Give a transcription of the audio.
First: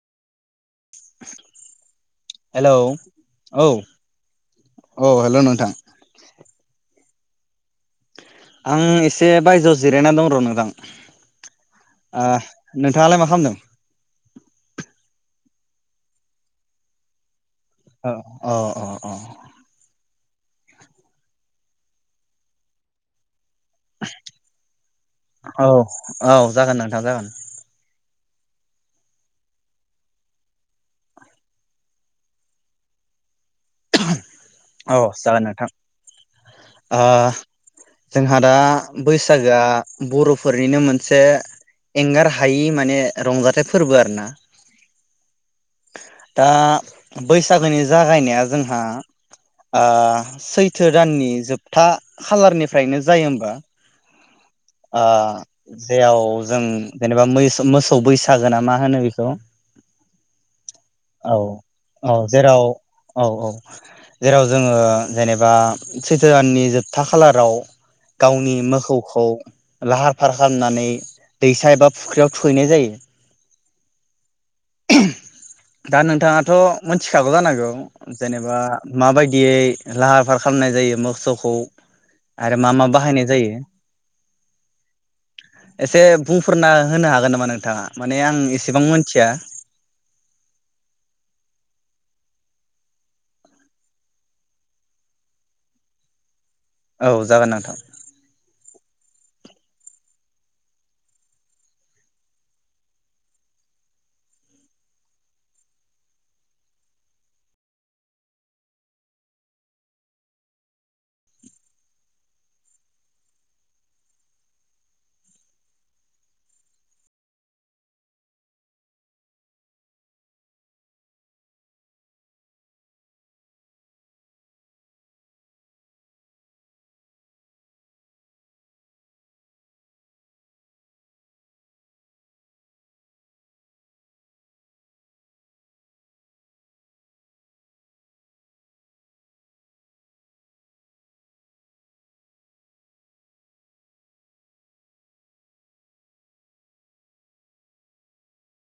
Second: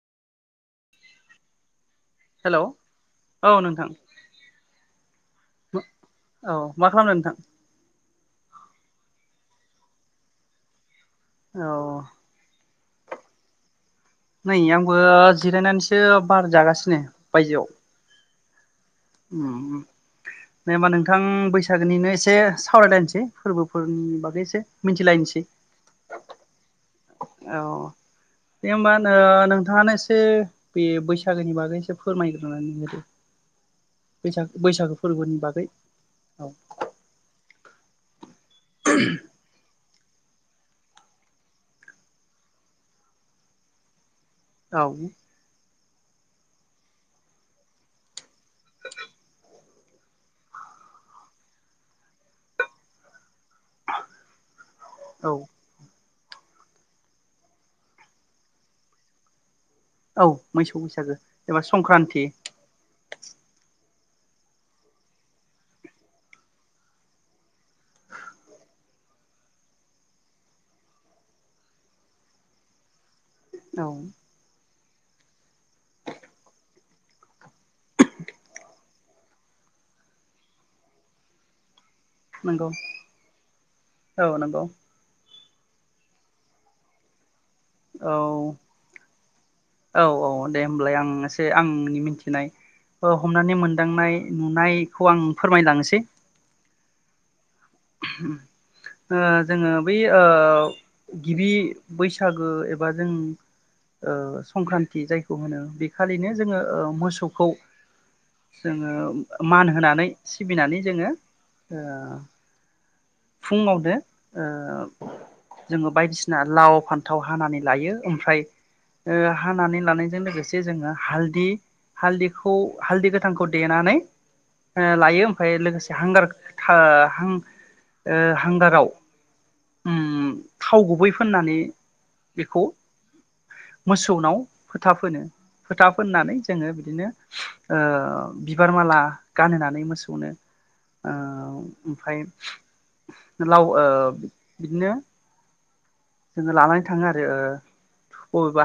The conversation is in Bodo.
हेलौ हेल' औ औ हेल' नोंथां। औ मा खालामदों नोंथां? आं एसे बायजोआव जिरायना दं र' नोंथां। ओ औ नोंथाङालाय मा खालामदों? नै आंबो जिरायनानैसो बार जागासिनो बायजोआव। औ अ अ उमउ दे होनबा नोंथां बैसागोनिनो एसे सावरायलायनोसै। फोरबोफोरनि बागै एसे मिथिलायनोसै औ औ जागोन नोंथां जागोन औ दे होमबा नो-नोंथाङानो एसे बे बैसागोनि बागै एसे फोरमायग्रोनानै होदो। बैसाग बैसागो फोरबोनि बागै औ आ जोंहा दा बैसागोआ बर'फोरनिनो मोनसे एंगार हायि माने रंजाथाइ फोरबो आरोना औ दा बैसागोनि जागायनाया जोंहा ओ सैथो दाननि जोबथा खालारनिफ्रायनो जायो होमबा आ औ जेआव जों जेनेबा मैसो मोसौ बैसागो ना मा होनो बेखौ औ मोसौ बैसागो औ एबा औ संक्रान्ति जेराव औ औ जेराव जोङो जेनेबा सैथ्र दाननि जोबथा खालाराव गावनि मोखौखौ लाहार फाहार खालामनानै दैसा एबा फुख्रियाव थुखैनाय जायो। औ दा नोंथाङाथ' मोनथिखागौ जानांगौ जेनेबा माबायदियै लाहार फाहार खालामनाय जायो मोसौखौ आरो नंगौ मा मा बाहायनाय जायो। औ नंगौ एसे बुंफोरना होनो हागोन नामा नों थाङा माने आं औ एसेबां मोनथिया। औ औ दे होमबालाय आं एसे आंनि मिथिनाय हमनानै मोनदांनाय नुनायखौ आं फोरमायलांनोसै औ जागोन नों [inaudible] ओ जोङो बै ओ गिबि बैसागो एबा जों ओ संक्रान्ति जायखौ होनो बेखालिनो जोङो ओ मोसौखौ जोङो मान होनानै सिबिनानै जोङो ओ फुङावनो ओ जोङो बायदिसिना लाव फान्थाव हानानै लायो ओमफ्राय ओ हानानै लानायजों लोगोसे जोङो हालदि हालदिखौ हालदि गोथांखौ देनानै ओ लायो ओमफ्राय लोगोसे हांगार ओ हां ओ हांगाराव उम थाव गुबै फोननानै बेखौ मोसौनाव फोथा फोनो फोथा फोननानै जोङो बिदिनो ओ बिबार माला गानहोनानै मोसौनो ओ ओमफ्राय लाव ओ बिदिनो जोङो लानानै थाङो आरो बबेबा